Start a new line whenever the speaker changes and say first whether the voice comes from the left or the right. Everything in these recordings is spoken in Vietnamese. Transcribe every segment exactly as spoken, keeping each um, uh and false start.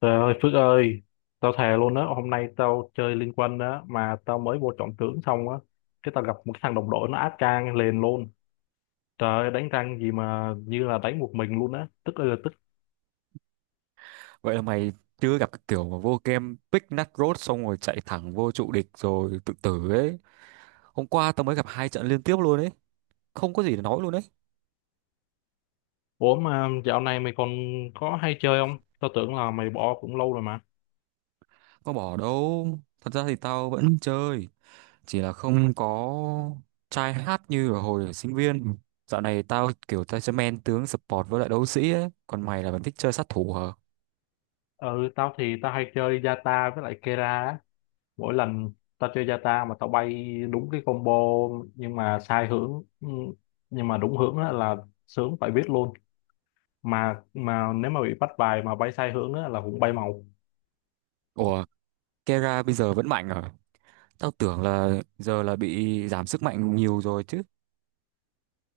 left: Trời ơi Phước ơi, tao thề luôn á, hôm nay tao chơi Liên Quân á, mà tao mới vô chọn tướng xong á, cái tao gặp một cái thằng đồng đội nó áp trang liền luôn. Trời ơi, đánh răng gì mà như là đánh một mình luôn á, tức ơi là tức.
right: Vậy là mày chưa gặp cái kiểu mà vô game pick nut road xong rồi chạy thẳng vô trụ địch rồi tự tử ấy. Hôm qua tao mới gặp hai trận liên tiếp luôn ấy. Không có gì để nói luôn ấy.
left: Ủa mà dạo này mày còn có hay chơi không? Tao tưởng là mày bỏ cũng lâu rồi mà.
right: Có bỏ đâu. Thật ra thì tao vẫn chơi. Chỉ là không có try hard như ở hồi ở sinh viên. Dạo này tao kiểu tao sẽ men tướng support với lại đấu sĩ ấy. Còn mày là vẫn thích chơi sát thủ hả?
left: Ừ, tao thì tao hay chơi Yata với lại Kera á. Mỗi lần tao chơi Yata mà tao bay đúng cái combo nhưng mà sai hướng, ừ, nhưng mà đúng hướng á là sướng phải biết luôn. mà mà nếu mà bị bắt bài mà bay sai hướng á, là cũng bay màu.
right: Ủa, Kera bây giờ vẫn mạnh hả? Tao tưởng là giờ là bị giảm sức mạnh nhiều rồi chứ.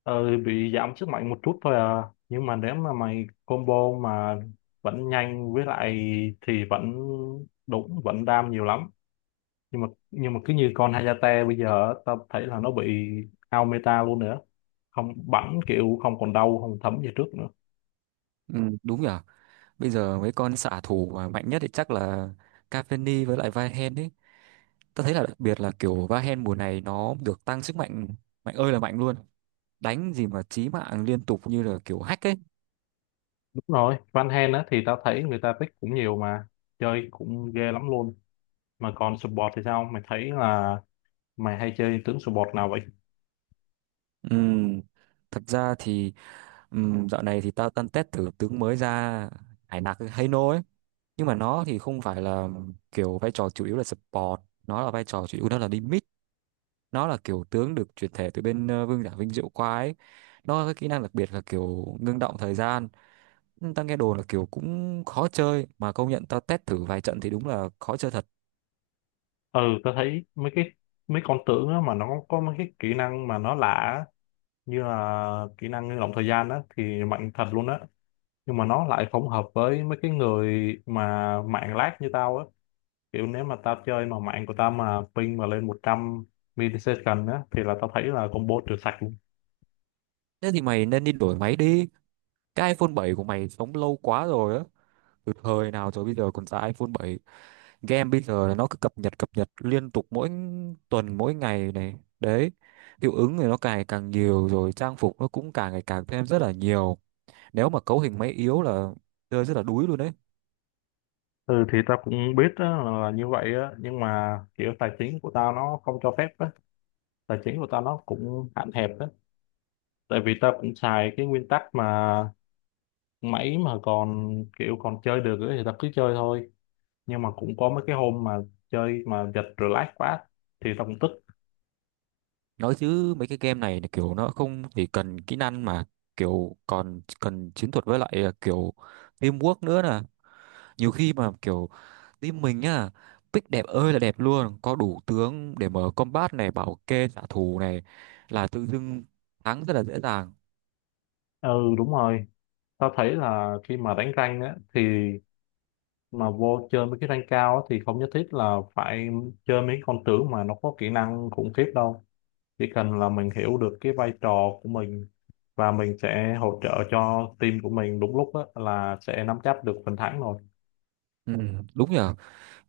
left: ờ, bị giảm sức mạnh một chút thôi à, nhưng mà nếu mà mày combo mà vẫn nhanh với lại thì vẫn đúng, vẫn đam nhiều lắm. Nhưng mà nhưng mà cứ như con Hayate bây giờ á, tao thấy là nó bị out meta luôn nữa, không bắn kiểu không còn đau không thấm như trước nữa.
right: Ừ, đúng nhỉ? Bây giờ mấy con xạ thủ mà mạnh nhất thì chắc là Cavani với lại vahen ấy. Tôi thấy là đặc biệt là kiểu vahen mùa này nó được tăng sức mạnh, mạnh ơi là mạnh luôn. Đánh gì mà chí mạng liên tục như là kiểu hack ấy.
left: Đúng rồi, Van Hen á thì tao thấy người ta pick cũng nhiều mà chơi cũng ghê lắm luôn. Mà còn support thì sao, mày thấy là mày hay chơi tướng support nào vậy?
right: Ừm, Thật ra thì, ừm, dạo này thì tao tân test thử tướng mới ra Hải Nặc Hano ấy. Nhưng mà nó thì không phải là kiểu vai trò chủ yếu là support, nó là vai trò chủ yếu nó là đi mid, nó là kiểu tướng được chuyển thể từ bên ờ, Vương giả Vinh Diệu qua ấy. Nó có cái kỹ năng đặc biệt là kiểu ngưng động thời gian, tao nghe đồn là kiểu cũng khó chơi, mà công nhận tao test thử vài trận thì đúng là khó chơi thật.
left: Ừ, tao thấy mấy cái mấy con tướng á mà nó có mấy cái kỹ năng mà nó lạ á, như là kỹ năng ngưng động thời gian á thì mạnh thật luôn á, nhưng mà nó lại không hợp với mấy cái người mà mạng lag như tao á. Kiểu nếu mà tao chơi mà mạng của tao mà ping mà lên một trăm millisecond á thì là tao thấy là combo trừ sạch luôn.
right: Thế thì mày nên đi đổi máy đi, cái iPhone bảy của mày sống lâu quá rồi á, từ thời nào rồi bây giờ còn ra iPhone bảy. Game bây giờ là nó cứ cập nhật cập nhật liên tục mỗi tuần mỗi ngày này đấy, hiệu ứng thì nó càng càng nhiều rồi, trang phục nó cũng càng ngày càng thêm rất là nhiều. Nếu mà cấu hình máy yếu là chơi rất là đuối luôn đấy.
left: Ừ thì tao cũng biết á, là, là như vậy á, nhưng mà kiểu tài chính của tao nó không cho phép á, tài chính của tao nó cũng hạn hẹp á. Tại vì tao cũng xài cái nguyên tắc mà mấy mà còn kiểu còn chơi được ấy thì tao cứ chơi thôi. Nhưng mà cũng có mấy cái hôm mà chơi mà giật relax quá thì tao cũng tức.
right: Nói chứ mấy cái game này là kiểu nó không chỉ cần kỹ năng mà kiểu còn cần chiến thuật với lại à, kiểu teamwork nữa nè. Nhiều khi mà kiểu team mình nhá pick đẹp ơi là đẹp luôn, có đủ tướng để mở combat này, bảo kê trả thù này, là tự dưng thắng rất là dễ dàng.
left: Ừ đúng rồi, tao thấy là khi mà đánh rank á thì mà vô chơi mấy cái rank cao á, thì không nhất thiết là phải chơi mấy con tướng mà nó có kỹ năng khủng khiếp đâu. Chỉ cần là mình hiểu được cái vai trò của mình và mình sẽ hỗ trợ cho team của mình đúng lúc á là sẽ nắm chắc được phần thắng rồi.
right: Ừ, đúng nhỉ.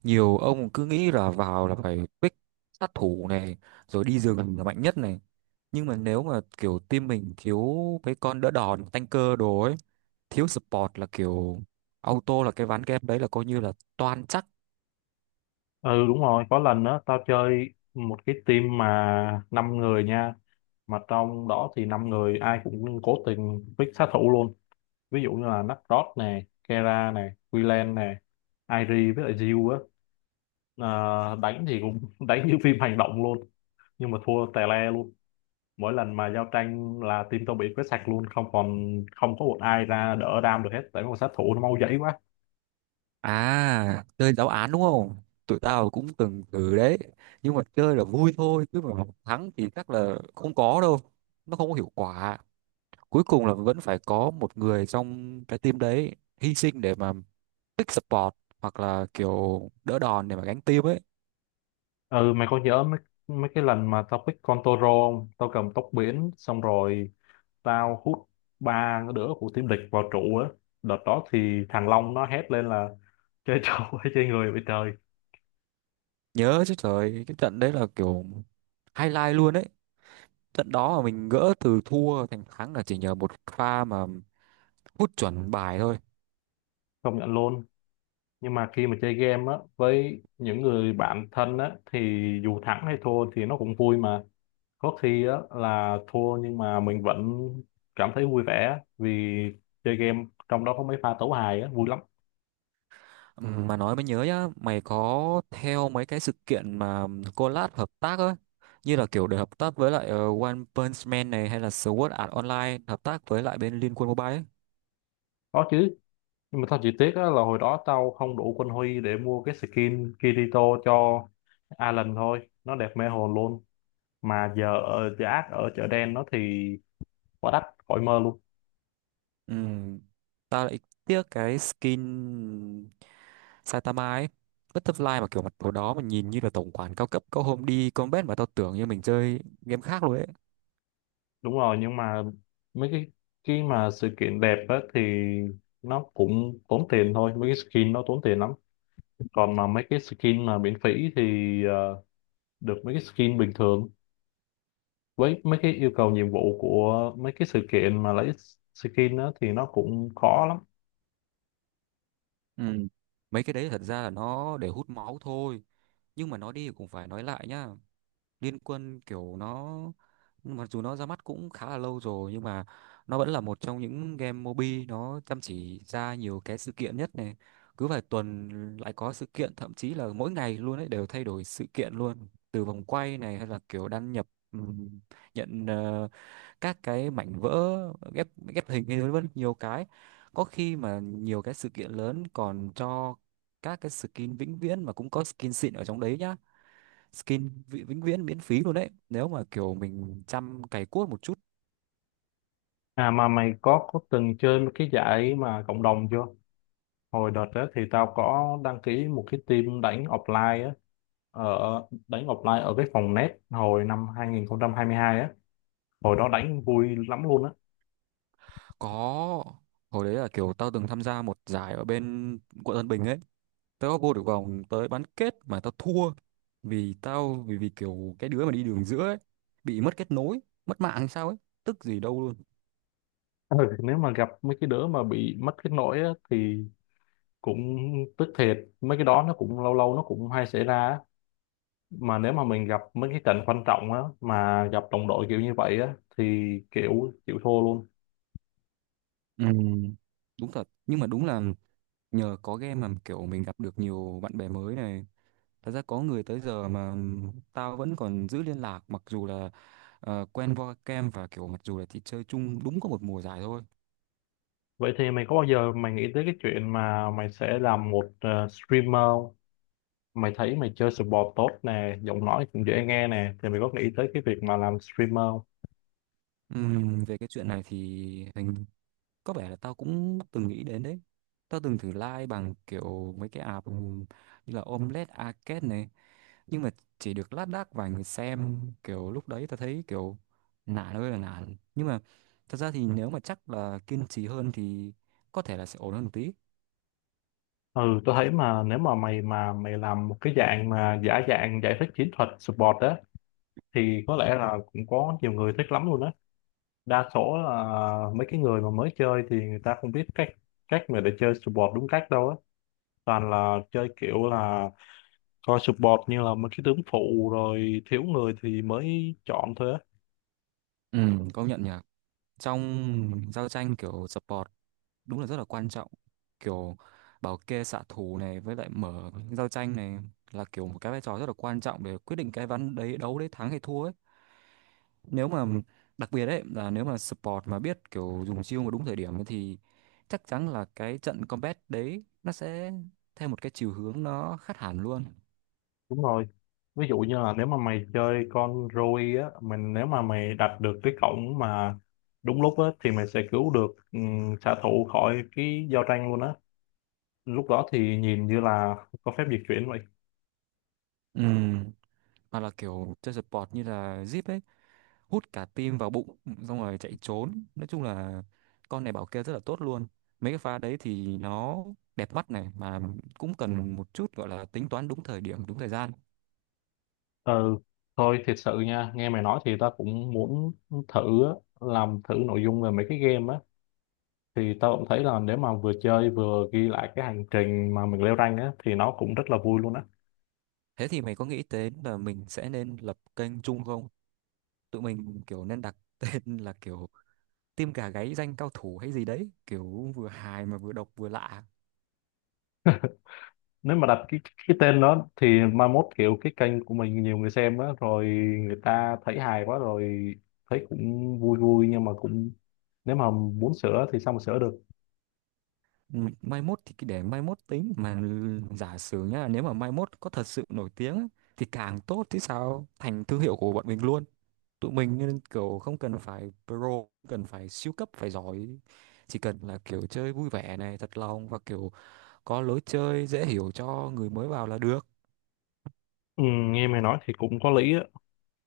right: Nhiều ông cứ nghĩ là vào là phải pick sát thủ này, rồi đi rừng là mạnh nhất này, nhưng mà nếu mà kiểu team mình thiếu cái con đỡ đòn tanker đồ ấy, thiếu support là kiểu auto là cái ván game đấy là coi như là toan chắc.
left: Ừ đúng rồi, có lần đó tao chơi một cái team mà năm người nha, mà trong đó thì năm người ai cũng cố tình pick sát thủ luôn. Ví dụ như là Nakrod nè, Kera nè, Willian nè, Airi với lại Jill á, Ờ, đánh thì cũng đánh như phim hành động luôn, nhưng mà thua tè le luôn. Mỗi lần mà giao tranh là team tao bị quét sạch luôn, không còn không có một ai ra đỡ đam được hết, tại mấy con sát thủ nó mau dãy quá.
right: À, chơi giáo án đúng không, tụi tao cũng từng thử đấy, nhưng mà chơi là vui thôi chứ mà thắng thì chắc là không có đâu, nó không có hiệu quả. Cuối cùng là vẫn phải có một người trong cái team đấy hy sinh để mà pick support hoặc là kiểu đỡ đòn để mà gánh team ấy.
left: Ừ mày có nhớ mấy mấy cái lần mà tao pick con Toro không? Tao cầm tóc biển xong rồi tao hút ba đứa của team địch vào trụ á. Đợt đó thì thằng Long nó hét lên là chơi trâu hay chơi người vậy trời.
right: Nhớ chứ, trời, cái trận đấy là kiểu highlight luôn ấy, trận đó mà mình gỡ từ thua thành thắng là chỉ nhờ một pha mà hút chuẩn bài thôi.
left: Công nhận luôn, nhưng mà khi mà chơi game á với những người bạn thân á thì dù thắng hay thua thì nó cũng vui mà. Có khi á là thua nhưng mà mình vẫn cảm thấy vui vẻ á, vì chơi game trong đó có mấy pha tấu hài á vui lắm.
right: Ừm, mà nói mới nhớ nhá, mày có theo mấy cái sự kiện mà collab hợp tác ấy, như là kiểu để hợp tác với lại ờ, One Punch Man này hay là Sword Art Online hợp tác với lại bên Liên Quân Mobile ấy.
left: Có chứ, nhưng mà tao chỉ tiếc á là hồi đó tao không đủ quân huy để mua cái skin Kirito cho Alan thôi, nó đẹp mê hồn luôn. Mà giờ ở giá ác ở chợ đen nó thì quá đắt, khỏi mơ luôn.
right: Ừm, Tao lại tiếc cái skin Saitama ấy, Butterfly, mà kiểu mặt đồ đó mà nhìn như là tổng quản cao cấp, có hôm đi combat mà tao tưởng như mình chơi game khác luôn ấy.
left: Đúng rồi, nhưng mà mấy cái cái mà sự kiện đẹp á thì nó cũng tốn tiền thôi, mấy cái skin nó tốn tiền lắm. Còn mà mấy cái skin mà miễn phí thì ờ, được mấy cái skin bình thường, với mấy cái yêu cầu nhiệm vụ của mấy cái sự kiện mà lấy skin á thì nó cũng khó lắm.
right: Ừ, mấy cái đấy thật ra là nó để hút máu thôi, nhưng mà nó đi thì cũng phải nói lại nhá. Liên Quân kiểu nó mặc dù nó ra mắt cũng khá là lâu rồi nhưng mà nó vẫn là một trong những game mobi nó chăm chỉ ra nhiều cái sự kiện nhất này. Cứ vài tuần lại có sự kiện, thậm chí là mỗi ngày luôn ấy, đều thay đổi sự kiện luôn, từ vòng quay này hay là kiểu đăng nhập, ừm, nhận, ờ, các cái mảnh vỡ, ghép ghép hình hay vân vân nhiều cái. Có khi mà nhiều cái sự kiện lớn còn cho các cái skin vĩnh viễn mà cũng có skin xịn ở trong đấy nhá, skin vi- vĩnh viễn miễn phí luôn đấy, nếu mà kiểu mình chăm cày cuốc một chút.
left: À mà mày có có từng chơi một cái giải mà cộng đồng chưa? Hồi đợt đó thì tao có đăng ký một cái team đánh offline á, ở đánh offline ở cái phòng net hồi năm hai hai nghìn không trăm hai mươi hai á, hồi đó đánh vui lắm luôn á.
right: Có, hồi đấy là kiểu tao từng tham gia một giải ở bên quận Tân Bình ấy. Tao có vô được vòng tới bán kết mà tao thua vì tao, vì vì kiểu cái đứa mà đi đường giữa ấy bị mất kết nối, mất mạng hay sao ấy, tức gì đâu luôn.
left: Ừ. Nếu mà gặp mấy cái đứa mà bị mất kết nối á, thì cũng tức thiệt, mấy cái đó nó cũng lâu lâu nó cũng hay xảy ra á. Mà nếu mà mình gặp mấy cái trận quan trọng á mà gặp đồng đội kiểu như vậy á thì kiểu chịu thua luôn.
right: Ừ, đúng thật, nhưng mà đúng là nhờ có game mà kiểu mình gặp được nhiều bạn bè mới này. Thật ra có người tới giờ mà tao vẫn còn giữ liên lạc, mặc dù là ờ, quen qua kem và kiểu mặc dù là chỉ chơi chung đúng có một mùa giải thôi.
left: Vậy thì mày có bao giờ mày nghĩ tới cái chuyện mà mày sẽ làm một ờ, streamer không? Mày thấy mày chơi sport tốt nè, giọng nói cũng dễ nghe nè, thì mày có nghĩ tới cái việc mà làm streamer?
right: Ừm, về cái chuyện này thì hình, có vẻ là tao cũng từng nghĩ đến đấy. Tao từng thử like bằng kiểu mấy cái app như là Omelette Arcade này, nhưng mà chỉ được lác đác vài người xem, kiểu lúc đấy tao thấy kiểu nản ơi là nản, nhưng mà thật ra thì nếu mà chắc là kiên trì hơn thì có thể là sẽ ổn hơn một tí.
left: Ừ, tôi thấy mà nếu mà mày mà mày làm một cái dạng mà giả dạng giải thích chiến thuật support á thì có lẽ là cũng có nhiều người thích lắm luôn á. Đa số là mấy cái người mà mới chơi thì người ta không biết cách cách mà để chơi support đúng cách đâu á. Toàn là chơi kiểu là coi support như là một cái tướng phụ rồi thiếu người thì mới chọn thôi á.
right: Ừ, công nhận nhỉ, trong giao tranh kiểu support đúng là rất là quan trọng, kiểu bảo kê xạ thủ này với lại mở giao tranh này, là kiểu một cái vai trò rất là quan trọng để quyết định cái ván đấy đấu đấy thắng hay thua ấy. Nếu mà đặc biệt đấy là nếu mà support mà biết kiểu dùng chiêu mà đúng thời điểm ấy thì chắc chắn là cái trận combat đấy nó sẽ theo một cái chiều hướng nó khác hẳn luôn.
left: Đúng rồi, ví dụ như là nếu mà mày chơi con Rui á, mình nếu mà mày đặt được cái cổng mà đúng lúc á thì mày sẽ cứu được um, xạ thủ khỏi cái giao tranh luôn á, lúc đó thì nhìn như là có phép dịch chuyển vậy.
right: Ừ, mà là kiểu chơi support như là Zip ấy, hút cả tim vào bụng xong rồi chạy trốn, nói chung là con này bảo kê rất là tốt luôn, mấy cái pha đấy thì nó đẹp mắt này, mà cũng cần một chút gọi là tính toán đúng thời điểm đúng thời gian.
left: Ừ thôi, thiệt sự nha, nghe mày nói thì tao cũng muốn thử á, làm thử nội dung về mấy cái game á, thì tao cũng thấy là nếu mà vừa chơi vừa ghi lại cái hành trình mà mình leo rank á thì nó cũng rất là vui luôn á.
right: Thế thì mày có nghĩ đến là mình sẽ nên lập kênh chung không, tụi mình kiểu nên đặt tên là kiểu tim gà gáy danh cao thủ hay gì đấy, kiểu vừa hài mà vừa độc vừa lạ.
left: Nếu mà đặt cái cái tên đó thì mai mốt kiểu cái kênh của mình nhiều người xem á rồi, người ta thấy hài quá rồi, thấy cũng vui vui, nhưng mà cũng nếu mà muốn sửa thì sao mà sửa được.
right: Ừ, mai mốt thì cứ để mai mốt tính mà, giả sử nhá, nếu mà mai mốt có thật sự nổi tiếng á, thì càng tốt chứ sao, thành thương hiệu của bọn mình luôn. Tụi mình nên kiểu không cần phải pro, không cần phải siêu cấp phải giỏi, chỉ cần là kiểu chơi vui vẻ này, thật lòng và kiểu có lối chơi dễ hiểu cho người mới vào là được.
left: Ừ, nghe mày nói thì cũng có lý á.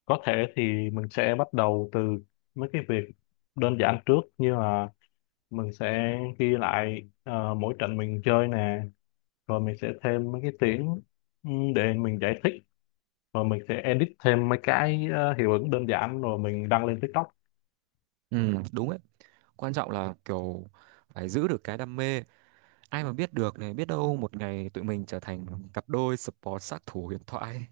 left: Có thể thì mình sẽ bắt đầu từ mấy cái việc đơn giản trước, như là mình sẽ ghi lại ờ, mỗi trận mình chơi nè, rồi mình sẽ thêm mấy cái tiếng ừ, để mình giải thích, rồi mình sẽ edit thêm mấy cái ờ, hiệu ứng đơn giản rồi mình đăng lên TikTok.
right: Ừ, đúng ấy, quan trọng là kiểu phải giữ được cái đam mê, ai mà biết được này, biết đâu một ngày tụi mình trở thành cặp đôi support sát thủ huyền thoại.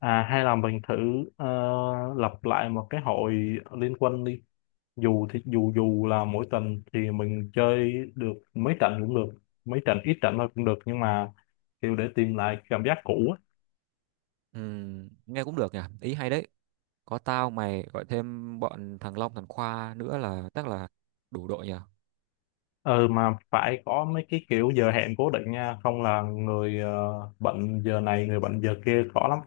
left: À, hay là mình thử ờ, lập lại một cái hội liên quân đi. Dù thì dù dù là mỗi tuần thì mình chơi được mấy trận cũng được, mấy trận ít trận thôi cũng được, nhưng mà kiểu để tìm lại cảm giác cũ á.
right: Ừ, nghe cũng được nhỉ, ý hay đấy, có tao mày gọi thêm bọn thằng Long thằng Khoa nữa là chắc là đủ đội nhỉ.
left: Ừ mà phải có mấy cái kiểu giờ hẹn cố định nha, không là người ờ, bận giờ này người bận giờ kia khó lắm.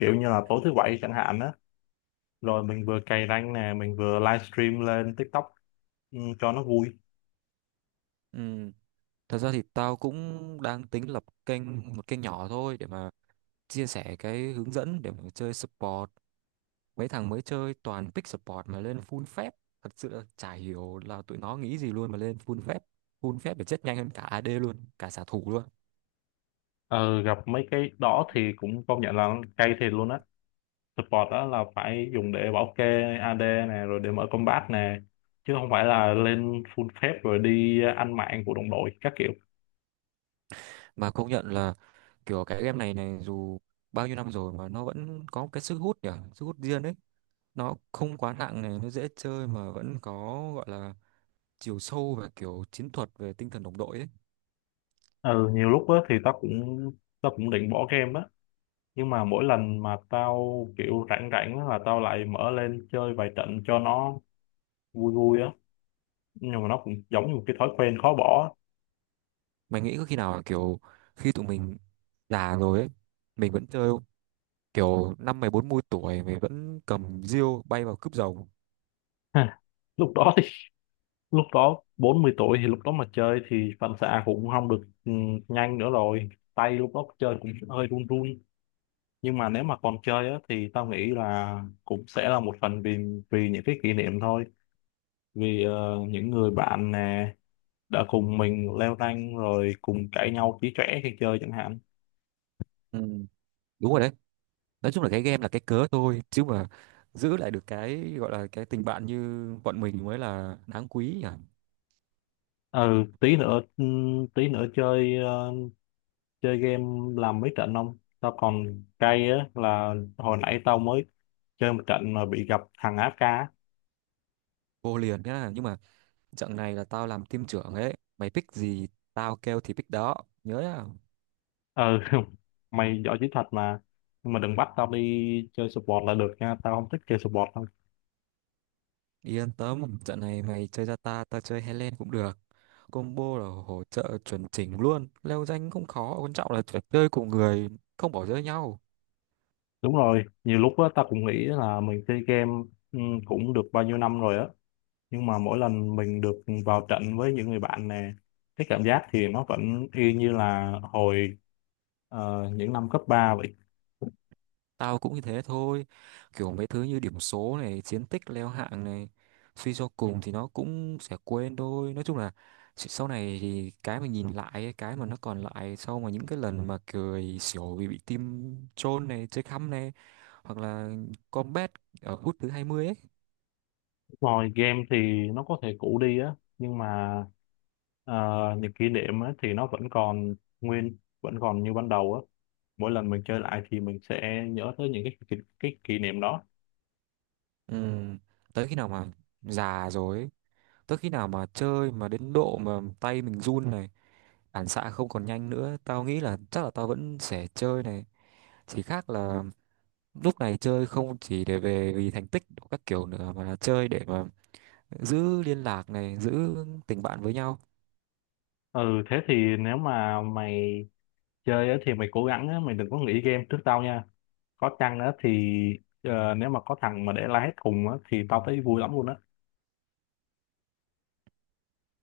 left: Kiểu như là tối thứ bảy chẳng hạn á, rồi mình vừa cày rank nè, mình vừa livestream lên TikTok ừ, cho nó vui.
right: Ừ, thật ra thì tao cũng đang tính lập kênh, một kênh nhỏ thôi, để mà chia sẻ cái hướng dẫn để mà chơi support. Mấy thằng mới chơi toàn pick support mà lên full phép. Thật sự là chả hiểu là tụi nó nghĩ gì luôn mà lên full phép. Full phép để chết nhanh hơn cả a đê luôn, cả xạ thủ luôn.
left: Ừ gặp mấy cái đó thì cũng công nhận là cay thiệt luôn á. Support đó là phải dùng để bảo kê a đê này, rồi để mở combat nè, chứ không phải là lên full phép rồi đi ăn mạng của đồng đội các kiểu.
right: Mà công nhận là kiểu cái game này này dù bao nhiêu năm rồi mà nó vẫn có cái sức hút nhỉ, sức hút riêng ấy. Nó không quá nặng này, nó dễ chơi mà vẫn có gọi là chiều sâu về kiểu chiến thuật, về tinh thần đồng đội ấy.
left: Ừ nhiều lúc á thì tao cũng tao cũng định bỏ game á, nhưng mà mỗi lần mà tao kiểu rảnh rảnh á là tao lại mở lên chơi vài trận cho nó vui vui á, nhưng mà nó cũng giống như một cái thói quen khó bỏ á.
right: Mày nghĩ có khi nào là kiểu khi tụi mình già rồi ấy mình vẫn chơi không? Kiểu năm mày bốn mươi tuổi mày vẫn cầm diêu bay vào cướp giàu.
left: Ha, lúc đó thì lúc đó bốn mươi tuổi thì lúc đó mà chơi thì phản xạ cũng không được ừ, nhanh nữa rồi, tay lúc đó chơi cũng hơi run run. Nhưng mà nếu mà còn chơi á, thì tao nghĩ là cũng sẽ là một phần vì vì những cái kỷ niệm thôi, vì ờ, những người bạn nè đã cùng mình leo rank rồi cùng cãi nhau chí chóe khi chơi chẳng hạn.
right: Ừ, đúng rồi đấy, nói chung là cái game là cái cớ thôi, chứ mà giữ lại được cái gọi là cái tình bạn như bọn mình mới là đáng quý nhỉ.
left: Ừ tí nữa ừm, tí nữa chơi ờ, chơi game làm mấy trận không, tao còn cay á là hồi nãy tao mới chơi một trận mà bị gặp thằng a ép ca á.
right: Vô liền nhá, nhưng mà trận này là tao làm team trưởng ấy, mày pick gì tao kêu thì pick đó, nhớ nhá.
left: Ừ mày giỏi chiến thuật mà, nhưng mà đừng bắt tao đi chơi support là được nha, tao không thích chơi support đâu.
right: Yên tâm, trận này mày chơi ra ta, tao chơi Helen cũng được, combo là hỗ trợ chuẩn chỉnh luôn, leo danh không khó, quan trọng là phải chơi cùng người không bỏ rơi nhau.
left: Đúng rồi, nhiều lúc á, ta cũng nghĩ là mình chơi game ừ, cũng được bao nhiêu năm rồi á, nhưng mà mỗi lần mình được vào trận với những người bạn nè, cái cảm giác thì nó vẫn y như là hồi ờ, những năm cấp ba vậy.
right: Tao cũng như thế thôi, kiểu mấy thứ như điểm số này, chiến tích leo hạng này, suy cho cùng thì nó cũng sẽ quên thôi. Nói chung là s- sau này thì cái mà nhìn lại ấy, cái mà nó còn lại sau mà những cái lần mà cười xỉu vì bị team troll này, chơi khăm này, hoặc là combat ở phút thứ hai mươi ấy.
left: Rồi game thì nó có thể cũ đi á, nhưng mà ờ, những kỷ niệm á, thì nó vẫn còn nguyên, vẫn còn như ban đầu á. Mỗi lần mình chơi lại thì mình sẽ nhớ tới những cái kỷ, cái kỷ niệm đó.
right: Ừ, tới khi nào mà già rồi, tới khi nào mà chơi mà đến độ mà tay mình run này, phản xạ không còn nhanh nữa, tao nghĩ là chắc là tao vẫn sẽ chơi này. Chỉ khác là lúc này chơi không chỉ để về vì thành tích của các kiểu nữa, mà là chơi để mà giữ liên lạc này, giữ tình bạn với nhau.
left: Ừ, thế thì nếu mà mày chơi á thì mày cố gắng á, mày đừng có nghỉ game trước tao nha. Có chăng á thì ờ, nếu mà có thằng mà để la hét cùng á thì tao thấy vui lắm luôn á.